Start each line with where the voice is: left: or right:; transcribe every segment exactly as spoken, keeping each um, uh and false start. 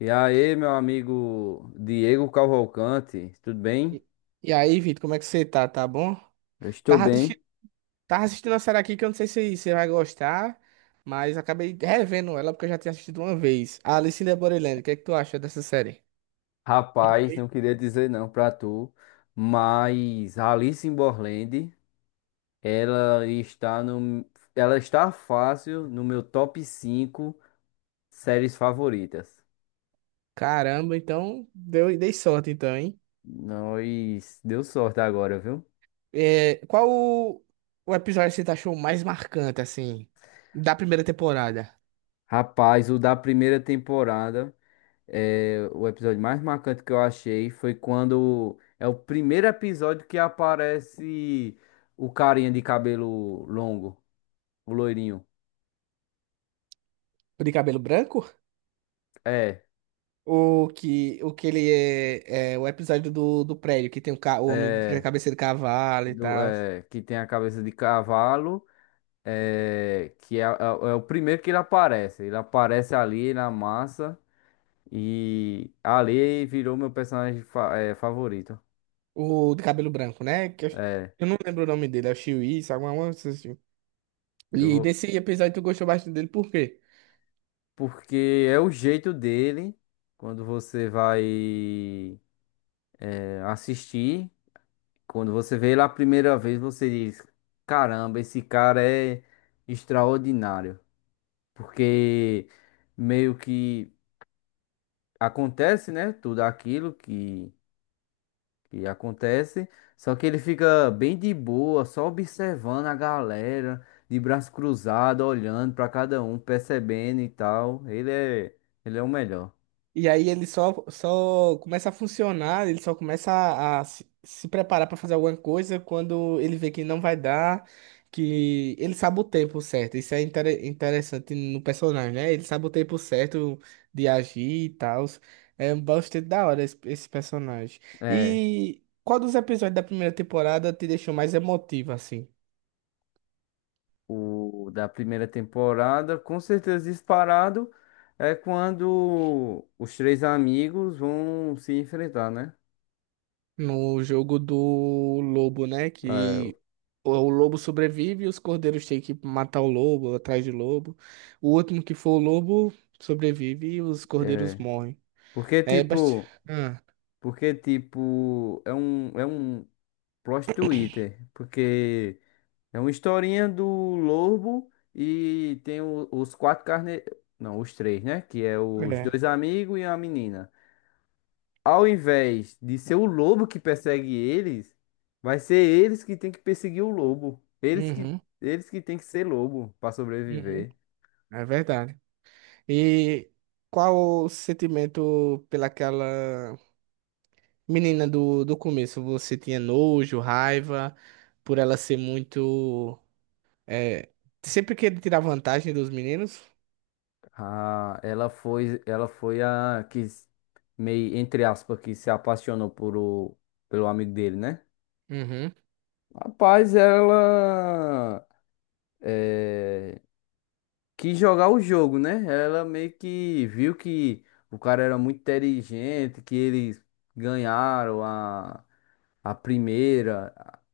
left: E aí, meu amigo Diego Cavalcante, tudo bem?
right: E e aí, Vitor, como é que você tá? Tá bom?
left: Eu estou
right: Tava
left: bem.
right: assistindo, tava assistindo uma série aqui que eu não sei se você vai gostar, mas acabei revendo ela porque eu já tinha assistido uma vez. A Alice in the Borderland, o que é que tu acha dessa série?
left: Rapaz, não queria dizer não pra tu, mas Alice in Borderland, ela está no, ela está fácil no meu top cinco séries favoritas.
right: Caramba, então deu, dei sorte então, hein?
left: Nós deu sorte agora, viu?
right: É, qual o, o episódio que você achou mais marcante, assim, da primeira temporada?
left: Rapaz, o da primeira temporada. É, o episódio mais marcante que eu achei foi quando é o primeiro episódio que aparece o carinha de cabelo longo, o loirinho.
right: O de cabelo branco?
left: É,
right: O que, o que ele é, é o episódio do, do prédio, que tem o, ca- o homem de
left: é,
right: cabeça de cavalo e
left: do-
right: tal.
left: é, que tem a cabeça de cavalo, é, que é, é o é o primeiro que ele aparece. Ele aparece ali na massa e ali virou meu personagem fa- é, favorito.
right: O de cabelo branco, né? Que eu,
left: É,
right: eu não lembro o nome dele, é o Chiwi, sabe? Uma, uma, assim.
left: eu
right: E
left: vou,
right: nesse episódio tu gostou bastante dele, por quê?
left: Porque é o jeito dele quando você vai assistir. Quando você vê ele a primeira vez, você diz: caramba, esse cara é extraordinário. Porque meio que acontece, né? Tudo aquilo que, que acontece. Só que ele fica bem de boa, só observando a galera, de braço cruzado, olhando para cada um, percebendo e tal. Ele é, ele é o melhor.
right: E aí ele só, só começa a funcionar, ele só começa a, a se, se preparar pra fazer alguma coisa quando ele vê que não vai dar, que ele sabe o tempo certo. Isso é intere- interessante no personagem, né? Ele sabe o tempo certo de agir e tal. É bastante da hora esse, esse personagem.
left: É
right: E qual dos episódios da primeira temporada te deixou mais emotivo, assim?
left: o da primeira temporada, com certeza disparado, é quando os três amigos vão se enfrentar, né?
right: No jogo do lobo, né?
left: É,
right: Que o o lobo sobrevive e os cordeiros têm que matar o lobo, atrás de lobo. O último que for o lobo sobrevive e os cordeiros
left: é,
right: morrem.
left: porque
right: É bastante.
left: tipo,
right: Ah,
left: porque tipo, é um é um plot twister, porque é uma historinha do lobo e tem o- os quatro carne, não, os três, né? Que é os
right: é.
left: dois amigos e a menina. Ao invés de ser o lobo que persegue eles, vai ser eles que tem que perseguir o lobo. Eles que,
right: Uhum,
left: eles que tem que ser lobo para
right: uhum.
left: sobreviver.
right: É verdade. E qual o sentimento pelaquela menina do, do começo? Você tinha nojo, raiva, por ela ser muito. É... Sempre querer tirar vantagem dos meninos?
left: Ah, ela foi, ela foi a que s- meio entre aspas que se apaixonou por o, pelo amigo dele, né?
right: Uhum.
left: Rapaz, ela eh, quis jogar o jogo, né? Ela meio que viu que o cara era muito inteligente, que eles ganharam a a primeira.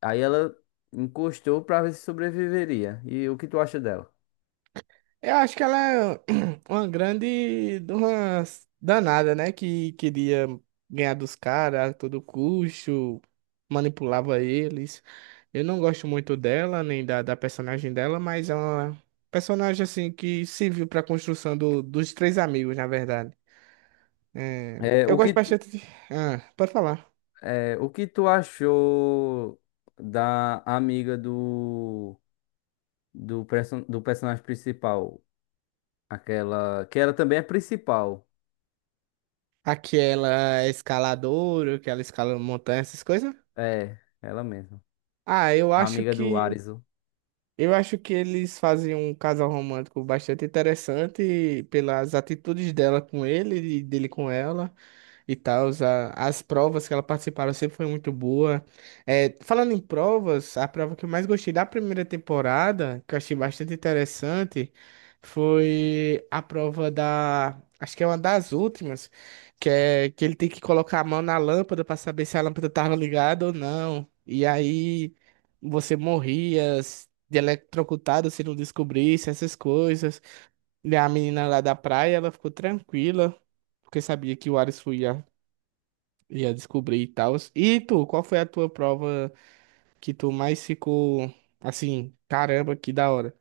left: Aí ela encostou pra ver se sobreviveria. E o que tu acha dela?
right: Eu acho que ela é uma grande de uma danada, né? Que queria ganhar dos caras a todo custo, manipulava eles. Eu não gosto muito dela, nem da, da personagem dela, mas é uma personagem assim que serviu para a construção do- dos três amigos, na verdade. É,
left: É,
right: eu
left: o que
right: gosto
left: tu,
right: bastante de... Ah, pode falar.
left: é, o que tu achou da amiga do do, perso do personagem principal? Aquela que ela também é principal.
right: Aquela escaladora, que ela escala montanha, essas coisas.
left: É, ela mesma.
right: Ah, eu
left: A
right: acho
left: amiga do
right: que
left: Arizo.
right: Eu acho que eles fazem um casal romântico bastante interessante pelas atitudes dela com ele e dele com ela e tal. As provas que ela participaram sempre foi muito boa. É, falando em provas, a prova que eu mais gostei da primeira temporada, que eu achei bastante interessante, foi a prova da. Acho que é uma das últimas, que é que ele tem que colocar a mão na lâmpada para saber se a lâmpada estava ligada ou não. E aí você morria de eletrocutado se não descobrisse essas coisas. E a menina lá da praia, ela ficou tranquila porque sabia que o Ares fui ia descobrir e tal. E tu, qual foi a tua prova que tu mais ficou assim, caramba, que da hora?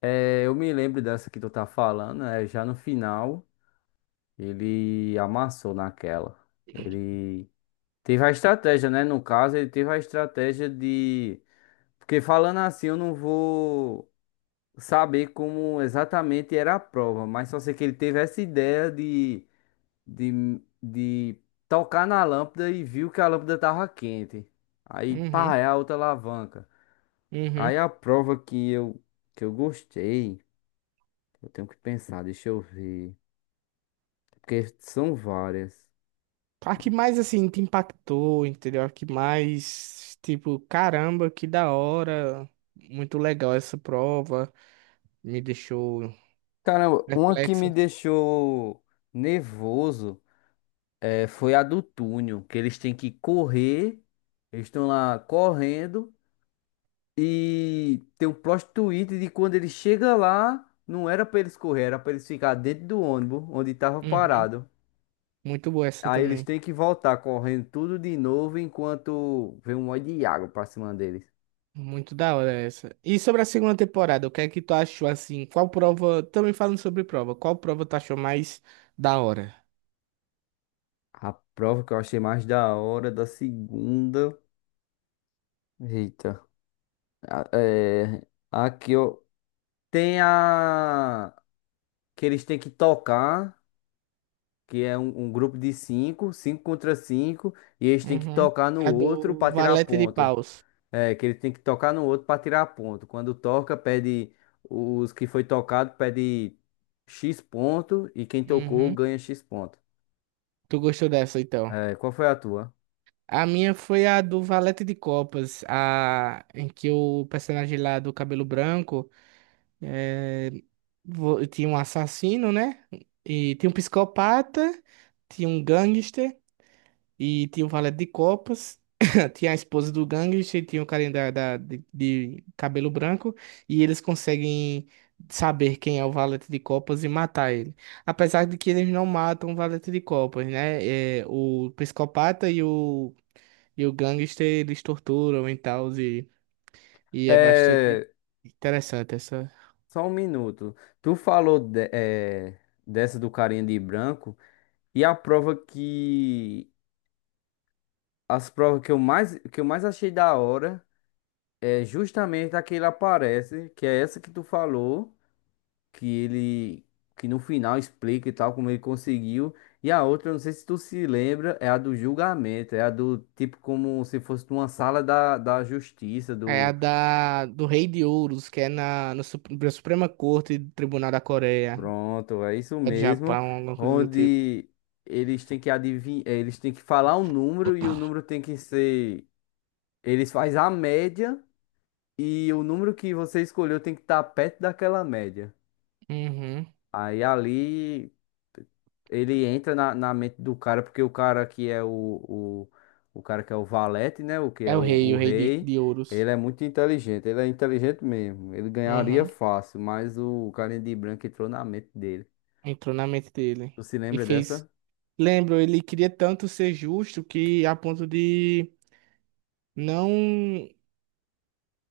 left: É, eu me lembro dessa que tu tá falando, é, já no final ele amassou naquela. Ele teve a estratégia, né? No caso, ele teve a estratégia de... Porque falando assim, eu não vou saber como exatamente era a prova, mas só sei que ele teve essa ideia de, de, de tocar na lâmpada e viu que a lâmpada tava quente. Aí,
right: Uhum,
left: pá, é a outra alavanca.
right: uhum.
left: Aí a prova que eu, que eu gostei, eu tenho que pensar, deixa eu ver. Porque são várias.
right: A que mais assim te impactou, entendeu? A que mais, tipo, caramba, que da hora. Muito legal essa prova. Me deixou
left: Caramba, uma que me
right: perplexo.
left: deixou nervoso é, foi a do túnel, que eles têm que correr, eles estão lá correndo. E tem um plot twist de quando ele chega lá, não era pra eles correr, era pra eles ficar dentro do ônibus onde tava
right: Uhum.
left: parado.
right: Muito boa essa
left: Aí eles
right: também.
left: têm que voltar correndo tudo de novo enquanto vem um monte de água pra cima deles.
right: Muito da hora essa. E sobre a segunda temporada, o que é que tu achou assim? Qual prova, também falando sobre prova, qual prova tu achou mais da hora?
left: A prova que eu achei mais da hora da segunda. Eita. A- É, aqui ó, tem a que eles têm que tocar, que é um, um grupo de cinco, cinco contra cinco, e eles têm que
right: Uhum.
left: tocar no
right: A
left: outro
right: do
left: pra tirar
right: Valete de
left: ponto.
right: Paus.
left: É, que ele tem que tocar no outro para tirar ponto. Quando toca, pede os que foi tocado, pede X ponto e quem tocou
right: Uhum.
left: ganha X ponto.
right: Tu gostou dessa, então?
left: É, qual foi a tua?
right: A minha foi a do Valete de Copas, a... em que o personagem lá do cabelo branco é vo- tinha um assassino, né? E tinha um psicopata, tinha um gangster. E tinha o Valete de Copas, tinha a esposa do gangster, tinha o carinha da, da- de, de cabelo branco, e eles conseguem saber quem é o Valete de Copas e matar ele. Apesar de que eles não matam o Valete de Copas, né? É, o psicopata e o, e o gangster, eles torturam e tal, e, e é bastante
left: É,
right: interessante essa.
left: só um minuto. Tu falou de- é, dessa do carinha de branco e a prova que as provas que eu mais que eu mais achei da hora é justamente a que ele aparece, que é essa que tu falou. que ele que no final explica e tal como ele conseguiu. E a outra, eu não sei se tu se lembra, é a do julgamento, é a do tipo como se fosse uma sala da, da justiça
right: É a
left: do...
right: da, do Rei de Ouros, que é na, no Sup- na Suprema Corte do Tribunal da Coreia,
left: Pronto, é isso
right: do
left: mesmo,
right: Japão, alguma coisa do tipo.
left: onde eles têm que adivinhar, eles têm que falar um número e o número tem que ser, eles faz a média e o número que você escolheu tem que estar perto daquela média.
right: Uhum.
left: Aí ali ele entra na, na mente do cara, porque o cara que é o, o, o cara que é o valete, né? O que
right: É
left: é
right: o
left: o,
right: rei,
left: o
right: o rei de,
left: rei,
right: de ouros.
left: ele é muito inteligente, ele é inteligente mesmo. Ele ganharia
right: Uhum.
left: fácil, mas o carinha de branco entrou na mente dele.
right: Entrou na mente dele.
left: Tu se
right: E
left: lembra
right: fez.
left: dessa?
right: Lembro, ele queria tanto ser justo que a ponto de não.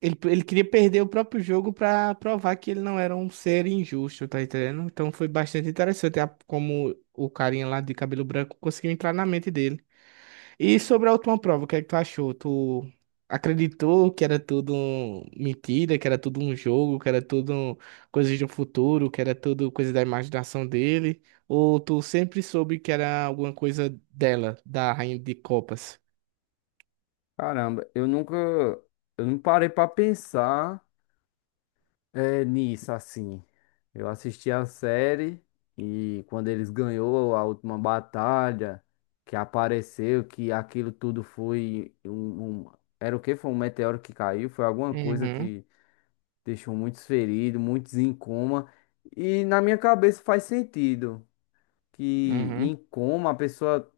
right: Ele, ele queria perder o próprio jogo pra provar que ele não era um ser injusto, tá entendendo? Então foi bastante interessante a- como o carinha lá de cabelo branco conseguiu entrar na mente dele. E sobre a última prova, o que é que tu achou? Tu acreditou que era tudo um- mentira, que era tudo um jogo, que era tudo um- coisas do futuro, que era tudo coisa da imaginação dele? Ou tu sempre soube que era alguma coisa dela, da Rainha de Copas?
left: Caramba, eu nunca, eu não parei pra pensar é nisso, assim. Eu assisti a série e quando eles ganhou a última batalha, que apareceu, que aquilo tudo foi um, um... Era o que? Foi um meteoro que caiu? Foi alguma coisa
right: Uhum,
left: que deixou muitos feridos, muitos em coma. E na minha cabeça faz sentido que em
right: uhum,
left: coma a pessoa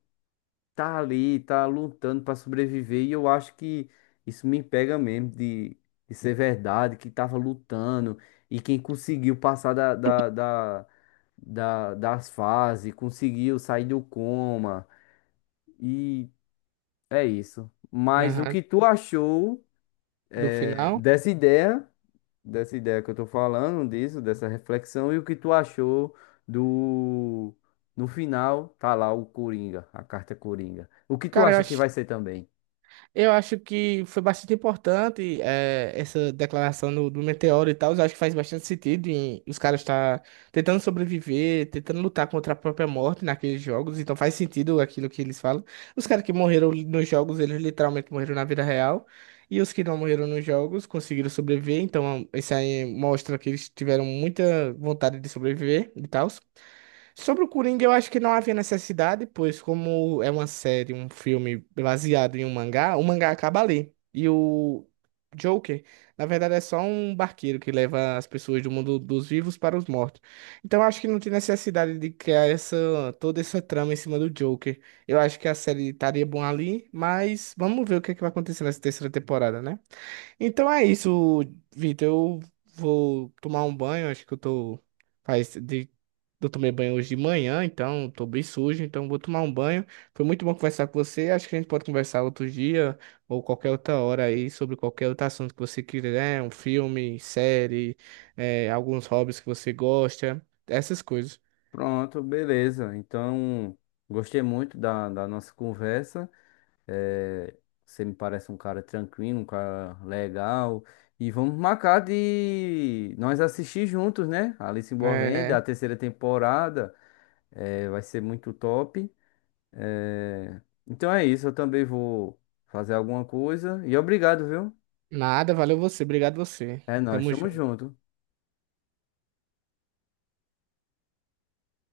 left: tá ali, tá lutando pra sobreviver, e eu acho que isso me pega mesmo de, de ser verdade, que tava lutando, e quem conseguiu passar da, da, da, da- das fases, conseguiu sair do coma, e é isso. Mas o
right: aham.
left: que tu achou
right: Do
left: eh,
right: final?
left: dessa ideia, dessa ideia que eu tô falando, disso, dessa reflexão, e o que tu achou do... No final, tá lá o Coringa, a carta Coringa. O que tu
right: Cara, eu
left: acha que
right: achei.
left: vai ser também?
right: Eu acho que foi bastante importante eh, essa declaração do, do meteoro e tal. Eu acho que faz bastante sentido em os caras estar tentando sobreviver, tentando lutar contra a própria morte naqueles jogos. Então faz sentido aquilo que eles falam. Os caras que morreram nos jogos, eles literalmente morreram na vida real. E os que não morreram nos jogos conseguiram sobreviver. Então isso aí mostra que eles tiveram muita vontade de sobreviver e tal. Sobre o Coringa, eu acho que não havia necessidade, pois como é uma série, um filme baseado em um mangá, o mangá acaba ali. E o Joker, na verdade, é só um barqueiro que leva as pessoas do mundo dos vivos para os mortos. Então, eu acho que não tem necessidade de criar essa, toda essa trama em cima do Joker. Eu acho que a série estaria bom ali, mas vamos ver o que é que vai acontecer nessa terceira temporada, né? Então é isso, Vitor. Eu vou tomar um banho. Acho que eu tô. Faz de... Eu tomei banho hoje de manhã, então tô bem sujo, então vou tomar um banho. Foi muito bom conversar com você. Acho que a gente pode conversar outro dia ou qualquer outra hora aí sobre qualquer outro assunto que você quiser, né? Um filme, série, eh, alguns hobbies que você gosta, essas coisas.
left: Pronto, beleza. Então, gostei muito da, da nossa conversa. Eh, você me parece um cara tranquilo, um cara legal. E vamos marcar de nós assistir juntos, né? Alice in Borderland, a
right: É...
left: terceira temporada. Eh, vai ser muito top. Eh, Então é isso. Eu também vou fazer alguma coisa. E obrigado, viu?
right: Nada, valeu você, obrigado você.
left: É nóis,
right: Tamo
left: tamo
right: junto.
left: junto.